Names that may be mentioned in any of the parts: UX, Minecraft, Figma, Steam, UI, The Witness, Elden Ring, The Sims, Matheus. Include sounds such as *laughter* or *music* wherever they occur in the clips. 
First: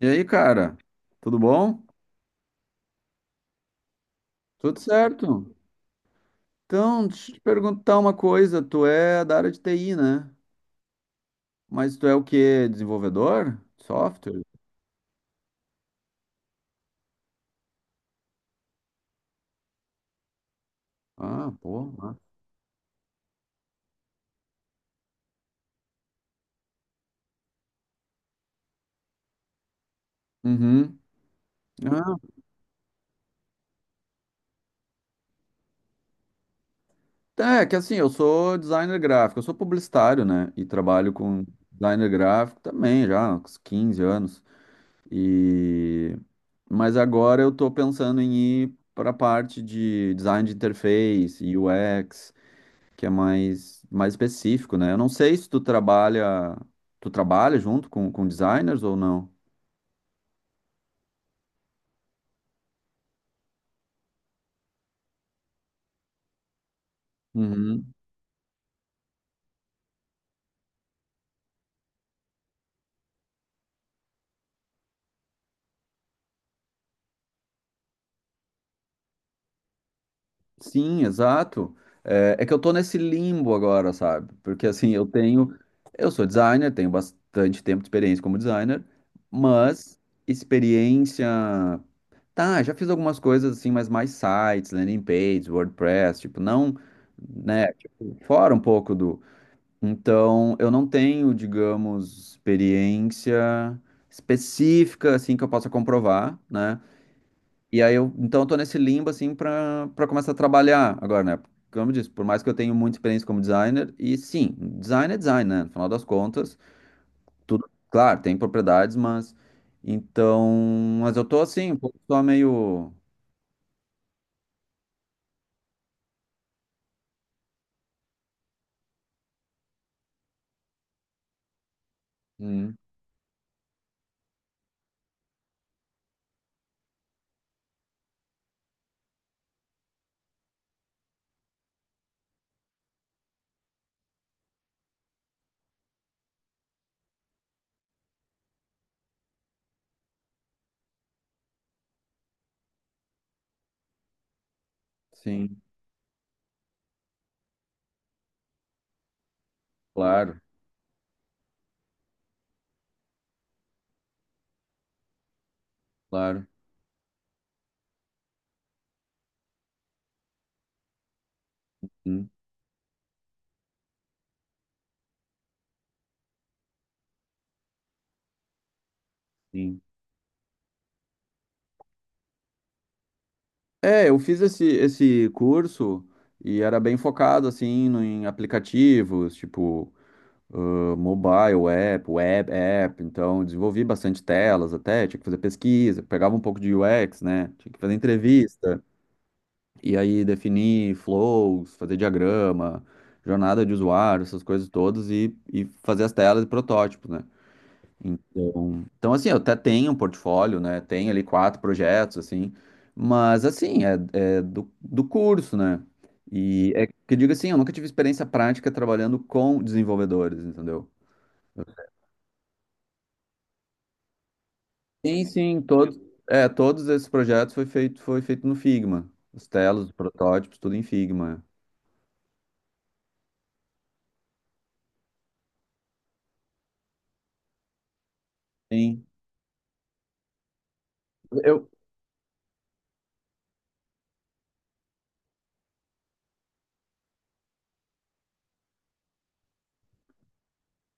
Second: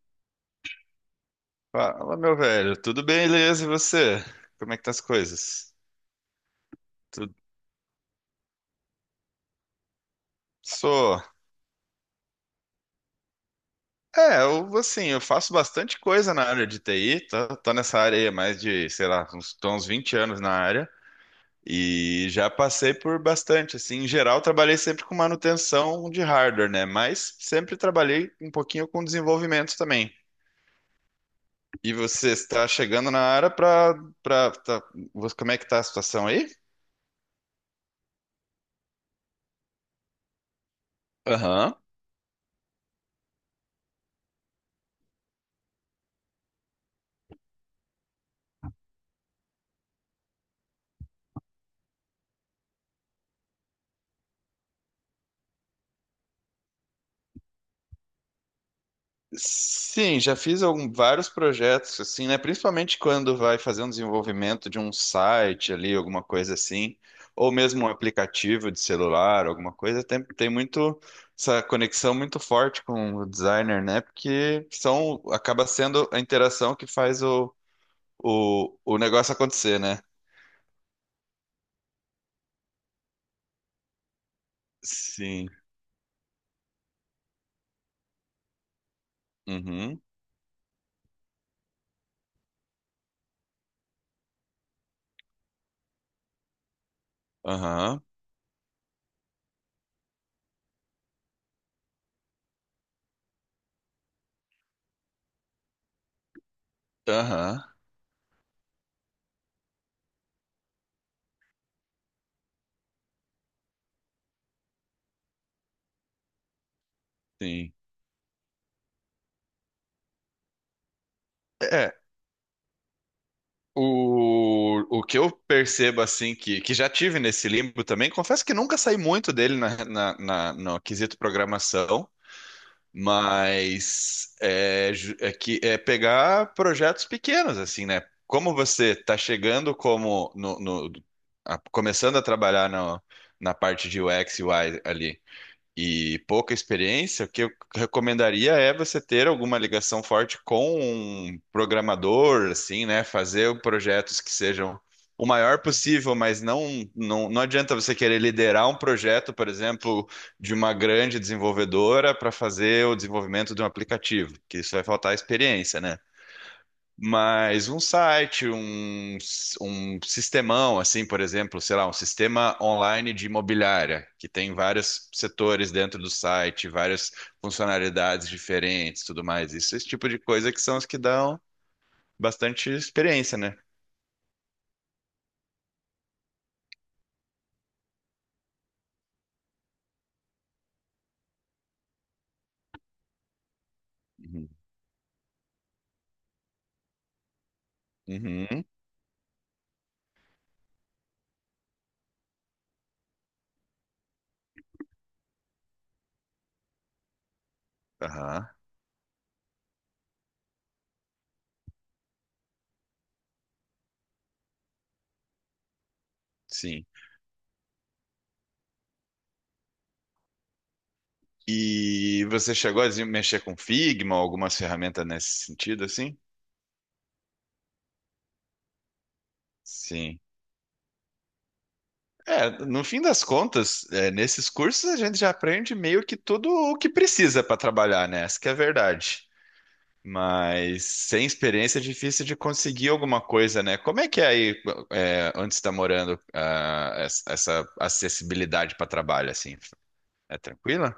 E aí, cara? Tudo bom? Fala, meu velho. Tudo bem, beleza? E você? Como é Tudo que tá as certo. coisas? Então, deixa Tudo... eu te perguntar uma coisa. Tu é da área de TI, né? Sou. Mas tu é o quê? Desenvolvedor? Software? Eu assim, eu faço bastante coisa na área de TI, tô nessa área aí há mais de, sei lá, uns, tô uns 20 anos na área Ah, pô. Ah. e já passei por bastante, assim, em geral trabalhei sempre com manutenção de hardware, né? Mas sempre trabalhei um pouquinho com desenvolvimento também. Uhum. E você está chegando na área pra, você- como é que tá a situação aí? Ah, é que assim, eu sou publicitário, né? E trabalho com Aham. designer gráfico também já há uns 15 anos. E... Mas agora eu tô pensando em ir para a parte de design de interface, UX, que é mais específico, né? Eu não sei se tu trabalha, tu trabalha junto com designers ou não. Sim, vários projetos assim, né? Principalmente quando vai fazer um desenvolvimento de um site ali, alguma coisa assim, ou mesmo um Uhum. aplicativo de celular, alguma coisa, tem muito essa conexão muito forte com o designer, né? Porque são, acaba sendo a interação que faz o negócio acontecer, né? Sim, exato. É, é que eu tô nesse limbo agora, sabe? Porque assim, eu Sim. tenho, eu sou designer, tenho bastante tempo de experiência como designer, mas Uhum. experiência, tá, já fiz algumas coisas assim, mas mais sites, landing pages, WordPress, tipo, não, né, Aham. tipo, fora um pouco do. Então, eu não tenho, digamos, experiência específica assim que eu possa comprovar, né? Aham. E aí eu, então eu tô nesse limbo assim para começar a trabalhar agora, né? Como eu disse, por mais que eu tenha muita experiência como designer, e sim, design é design, né? No final das contas, tudo, Sim. claro, tem propriedades, mas então, mas eu tô assim, um pouco É, só meio, o que eu percebo, assim, que já tive nesse limbo também, confesso que nunca saí muito dele no quesito programação, hum, mas é que é pegar projetos pequenos, assim, né? Como você está chegando como no, no- a- começando a trabalhar na parte de UX e UI ali, e pouca experiência, o que eu recomendaria é você ter alguma ligação forte com um programador, assim, né? Fazer projetos que sejam o sim, maior possível, mas não adianta você querer liderar um projeto, por exemplo, claro, de uma grande desenvolvedora para fazer o desenvolvimento de um aplicativo, que isso vai faltar experiência, né? claro, Mas um site, um sistemão, assim, por exemplo, sei lá, um hum, sistema online de imobiliária, que tem vários setores dentro do site, várias funcionalidades diferentes, tudo mais. Isso, sim. esse tipo de coisa que são as que dão bastante experiência, né? É, eu fiz esse curso e era bem focado assim no, em aplicativos, tipo ah, mobile app, web app, então desenvolvi bastante Uhum. telas até, tinha que fazer pesquisa, pegava um pouco de UX, né? Tinha que fazer Uhum. entrevista e aí definir flows, fazer diagrama, jornada de usuário, essas coisas todas e fazer as telas e protótipos, né? Aham. Então, assim, eu até tenho um portfólio, né? Tenho ali 4 projetos, assim, mas assim, é, é do curso, né? E Sim. é que eu digo assim, eu nunca tive experiência prática trabalhando com desenvolvedores, entendeu? E você chegou a mexer com Figma, algumas ferramentas Sim, nesse sim, sentido, todos, assim? é, todos esses projetos foi feito no Figma. Os telos, os Sim. protótipos, tudo em Figma. É, no fim das contas, é, nesses cursos a gente já aprende meio que tudo o que precisa para trabalhar, né? Essa que é a Sim. verdade. Mas sem Eu, experiência é difícil de conseguir alguma coisa, né? Como é que é aí, é, onde você está morando, ah, essa acessibilidade para trabalho, assim? É tranquila?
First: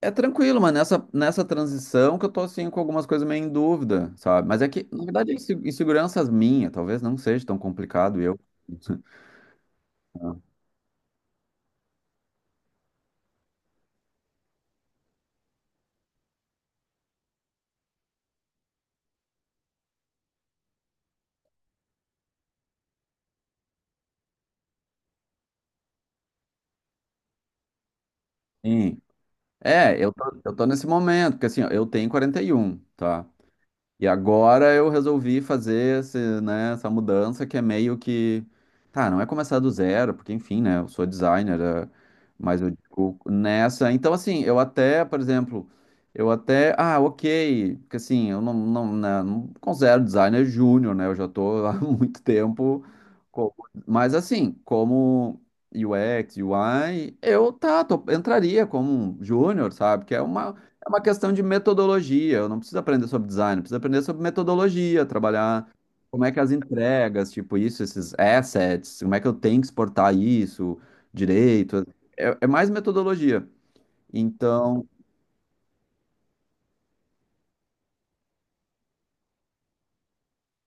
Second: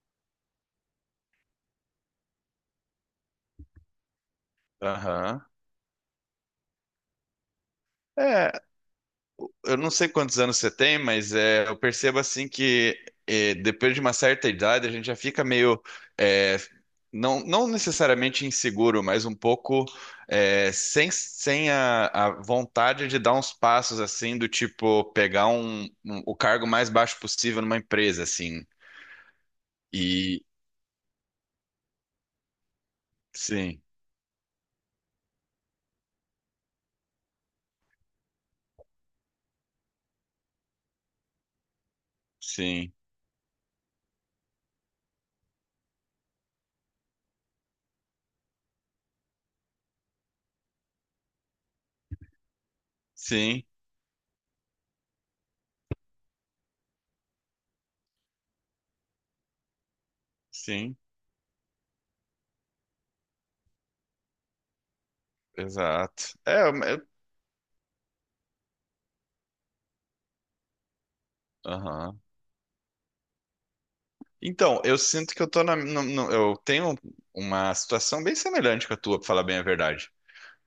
é tranquilo, mas nessa, nessa transição que eu tô assim com algumas coisas meio em dúvida, sabe? Mas é que, na verdade, é Aham. Inseguranças minhas, talvez não seja tão complicado eu. É, *laughs* eu não sei quantos anos você tem, mas é, eu percebo assim que é, depois de uma certa idade a gente já fica meio é, não necessariamente inseguro, mas um pouco é, sem a vontade de dar uns passos assim do tipo pegar o cargo mais baixo possível numa empresa assim. Sim. É, eu E tô, eu tô nesse momento, porque assim, ó, eu tenho 41, tá? sim, E agora eu resolvi fazer esse, né, essa mudança que é meio que. Tá, não é começar do zero, porque enfim, né? Eu sou designer, é, mas eu sim, digo nessa. Então, assim, eu até, por exemplo, eu até. Ah, ok, porque assim, eu não considero designer júnior, né? Eu já tô *laughs* há muito tempo. Como... sim, Mas assim, como UX, UI, entraria como um júnior, sabe? Que é sim, uma questão de metodologia. Eu não preciso aprender sobre design, eu preciso aprender sobre metodologia, trabalhar como é exato. que as entregas, tipo isso, esses assets, como é que eu tenho que exportar isso direito. Aham. É, é mais metodologia. Então, Então, eu sinto que eu tô na, no- no- eu tenho uma situação bem semelhante com a tua, pra falar bem a verdade.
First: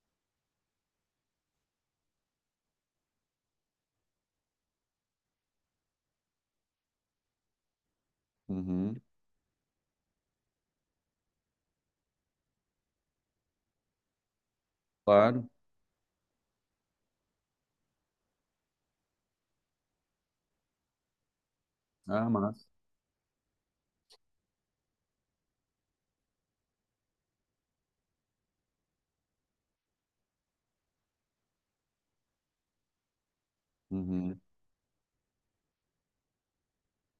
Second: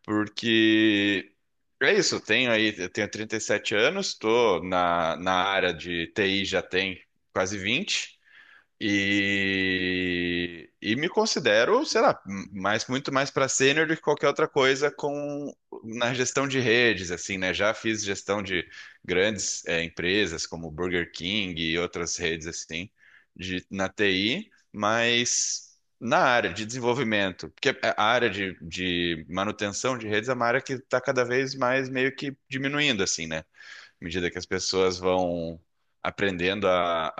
Porque é isso, eu tenho aí, eu tenho 37 anos, tô na área de TI já tem quase 20. uhum, E me considero, sei lá, muito mais para sênior do que qualquer outra coisa claro. com na gestão de redes, assim, né? Já fiz gestão de grandes empresas como Burger King e outras Ah, redes massa. assim na TI, mas na área de desenvolvimento, porque a área de manutenção de redes é uma área que está cada vez mais meio que diminuindo, assim, né? À medida que Uhum. as pessoas vão aprendendo a,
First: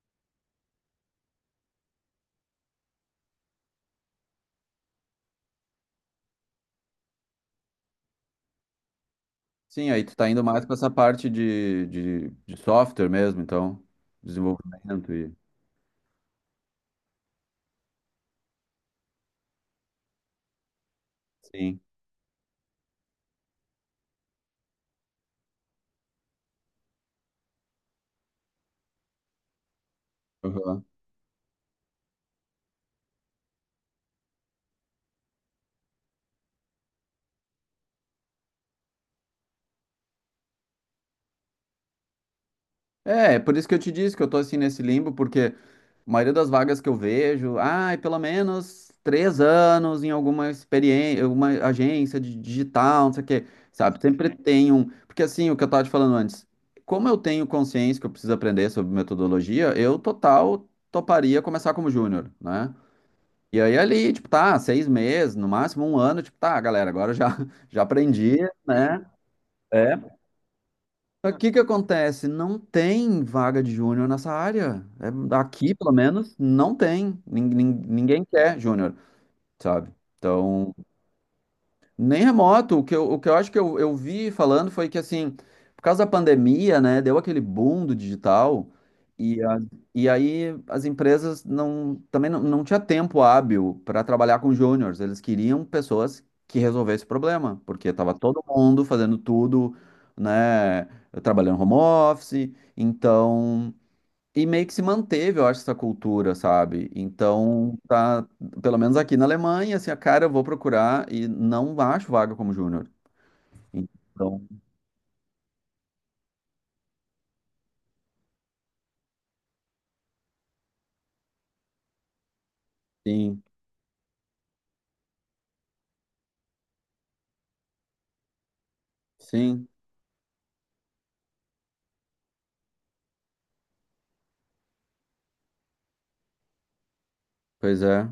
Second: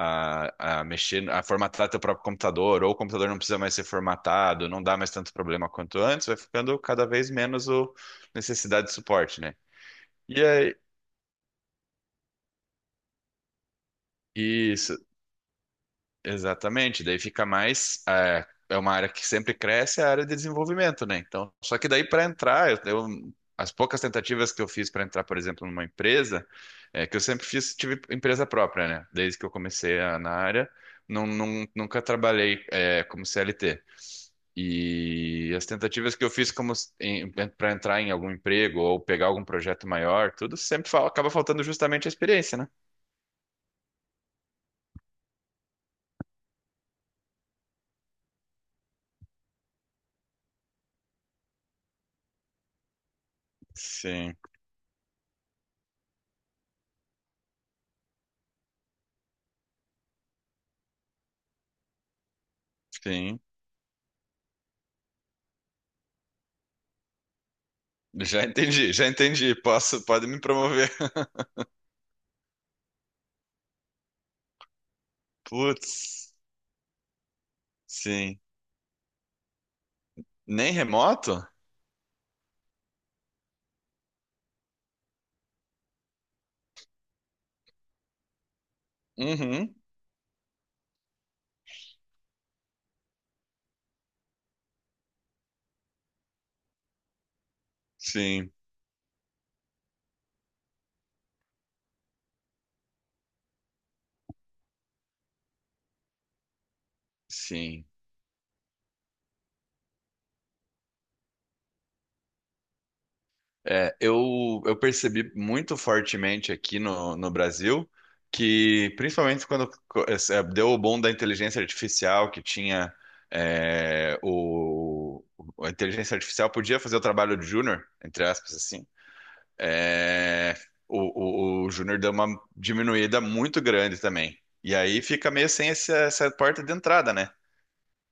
a, a mexer, a formatar teu próprio computador, ou o computador não precisa mais ser formatado, não dá mais tanto problema quanto antes, vai ficando cada vez menos o necessidade de suporte, né? Sim, aí tu tá E, indo mais para aí, essa parte de software mesmo, então, isso. desenvolvimento e. Exatamente, daí fica mais. É, é uma área que sempre cresce, é a área de desenvolvimento, né? Então, só Sim. que daí para entrar, as poucas tentativas que eu fiz para entrar, por exemplo, numa empresa, é, que eu sempre fiz, tive empresa própria, né? Desde que eu na área, Uhum. Nunca trabalhei é, como CLT. E as tentativas que eu fiz como para entrar em algum emprego ou pegar algum projeto maior, tudo sempre acaba faltando justamente a experiência, né? É, é por isso que eu te disse que eu tô assim nesse limbo, porque a maioria das vagas que eu vejo, ai, pelo menos 3 anos em alguma experiência, alguma agência de digital, não sei o quê, sabe? Sempre Sim, tem um. Porque assim, o que eu tava te falando antes, como eu tenho consciência que eu preciso aprender sobre metodologia, eu total toparia começar como júnior, né? sim. E aí ali, tipo, tá, 6 meses, no máximo um ano, tipo, tá, galera, agora eu já, *laughs* já aprendi, Já entendi, né? já entendi. É Posso, pode me promover. só que o que que acontece? Não tem vaga de júnior nessa área. É, *laughs* aqui, pelo Putz, menos, não tem. Ninguém sim. quer júnior, sabe? Nem Então. remoto? Nem remoto. O que eu acho que eu vi falando foi que, assim, por causa da pandemia, né, deu aquele boom do digital e, Uhum, e aí as empresas não, também não, não tinha tempo hábil para trabalhar com júniors. Eles queriam pessoas que resolvessem o problema, porque estava todo sim, mundo fazendo tudo, né, trabalhando home office. Então, e meio que se manteve, eu acho, essa cultura, sabe? Então, sim. tá, pelo menos aqui na Alemanha, assim, a cara, eu vou procurar e não acho vaga como júnior. É, Então, eu percebi muito fortemente aqui no Brasil que, principalmente quando deu o boom da inteligência artificial, que tinha sim, é, o, a inteligência artificial podia fazer o trabalho de júnior, entre aspas, assim. sim, É, o Júnior deu uma diminuída muito grande também. E aí fica meio sem esse- essa porta de entrada, né? pois é.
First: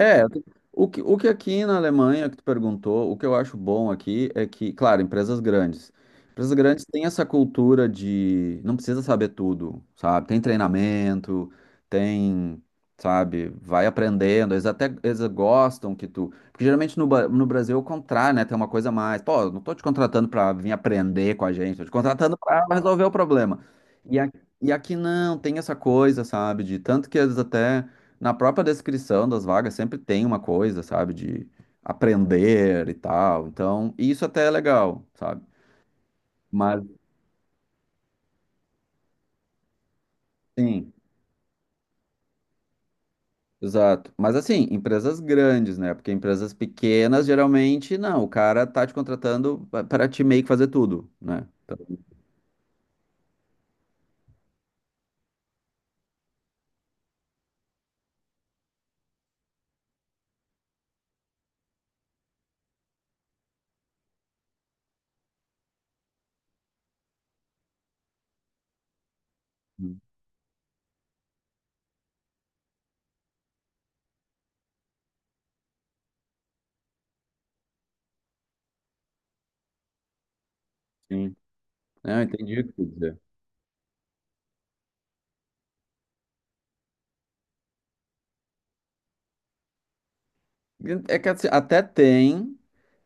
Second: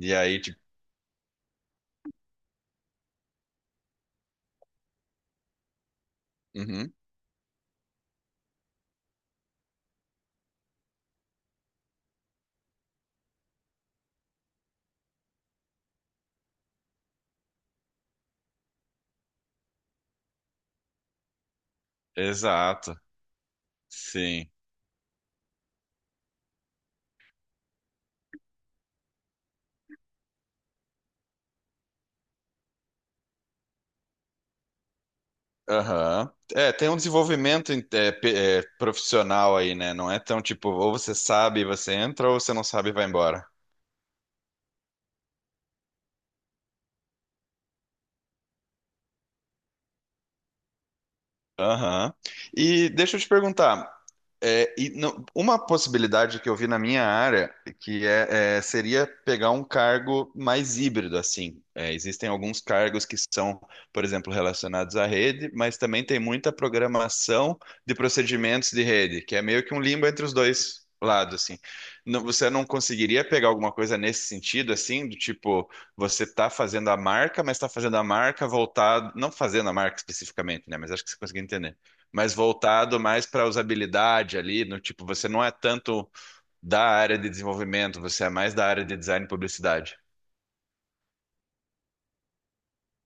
E aí, tipo, o que aqui na Alemanha, que tu perguntou, o que eu acho bom aqui é que, claro, empresas grandes. Empresas grandes uhum, têm essa cultura de não precisa saber tudo, sabe? Tem treinamento, tem, sabe, vai aprendendo. Eles até eles gostam que tu. Porque geralmente no, no Brasil é o contrário, né? Tem uma coisa a mais. Pô, eu não tô te contratando pra vir aprender com a gente, tô te contratando pra exato, resolver o problema. E, a, sim. e aqui não, tem essa coisa, sabe? De tanto que eles até. Na própria descrição das vagas sempre tem uma coisa, sabe, de aprender e tal. Então, isso até é legal, sabe? Aham. É, Mas, tem um desenvolvimento é, profissional aí, né? Não é tão tipo, sim, ou você sabe e você entra, ou você não sabe e vai embora. exato. Mas, assim, empresas grandes, né? Porque empresas pequenas, geralmente, não. O cara tá te contratando para te meio que fazer tudo, né? Então, Aham. E deixa eu te perguntar, é, e não- uma possibilidade que eu vi na minha área que seria pegar um cargo mais híbrido, assim. É, existem alguns cargos que são, por exemplo, relacionados à rede, mas também tem muita programação de procedimentos de rede, que é meio que um limbo entre os dois lados, assim. Não- você não conseguiria pegar alguma coisa nesse sentido, assim, do tipo, você está fazendo a marca, mas está fazendo a marca voltado, não fazendo a marca especificamente, né? Mas acho que você sim. conseguiu entender Não, mas entendi o que tu quis voltado dizer. mais para usabilidade ali, no tipo, você não é tanto da área de desenvolvimento, você é mais da área de design e publicidade. É que assim, até tem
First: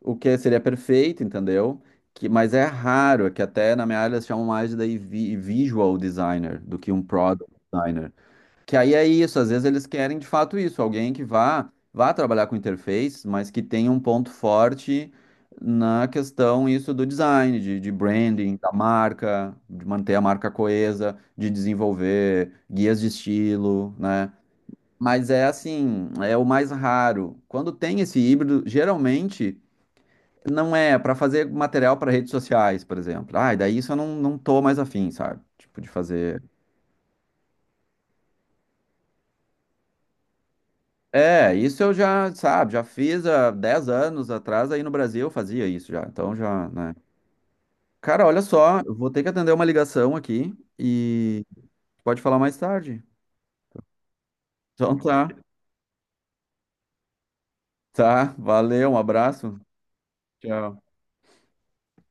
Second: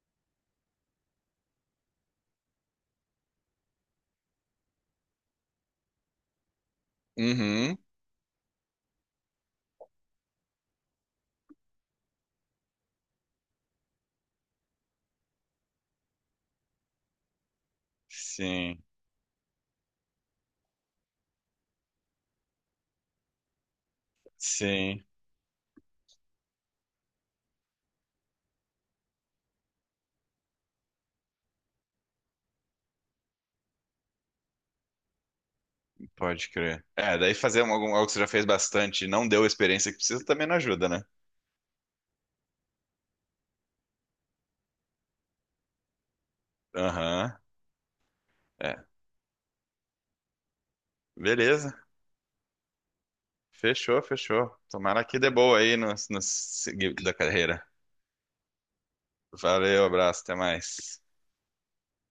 o que seria perfeito, entendeu? Que, mas é raro, é que até na minha área eles chamam mais de daí visual designer do que um product Uhum. designer. Que aí é isso, às vezes eles querem de fato isso, alguém que vá trabalhar com interface, mas que tenha um ponto forte na questão isso do design, de branding, da Sim, marca, de manter a marca coesa, de desenvolver guias de estilo, né? sim, Mas é assim, é o mais raro. Quando tem esse híbrido, geralmente não é para fazer material para redes sociais, por exemplo. Ah, e daí isso eu não tô mais afim, sabe? Tipo, de fazer. pode crer. É, daí fazer algo que você já fez bastante e não deu a experiência que precisa também não ajuda, né? É, isso eu já, sabe, já fiz há 10 anos atrás, aí no Brasil eu fazia isso já. Então já, né? Aham, Cara, olha só, é. eu vou ter que atender uma ligação aqui e Beleza. pode falar mais tarde. Fechou, fechou. Então Tomara que tá, dê boa aí no seguir da carreira. tá, valeu, um abraço. Valeu, abraço, até Tchau. mais.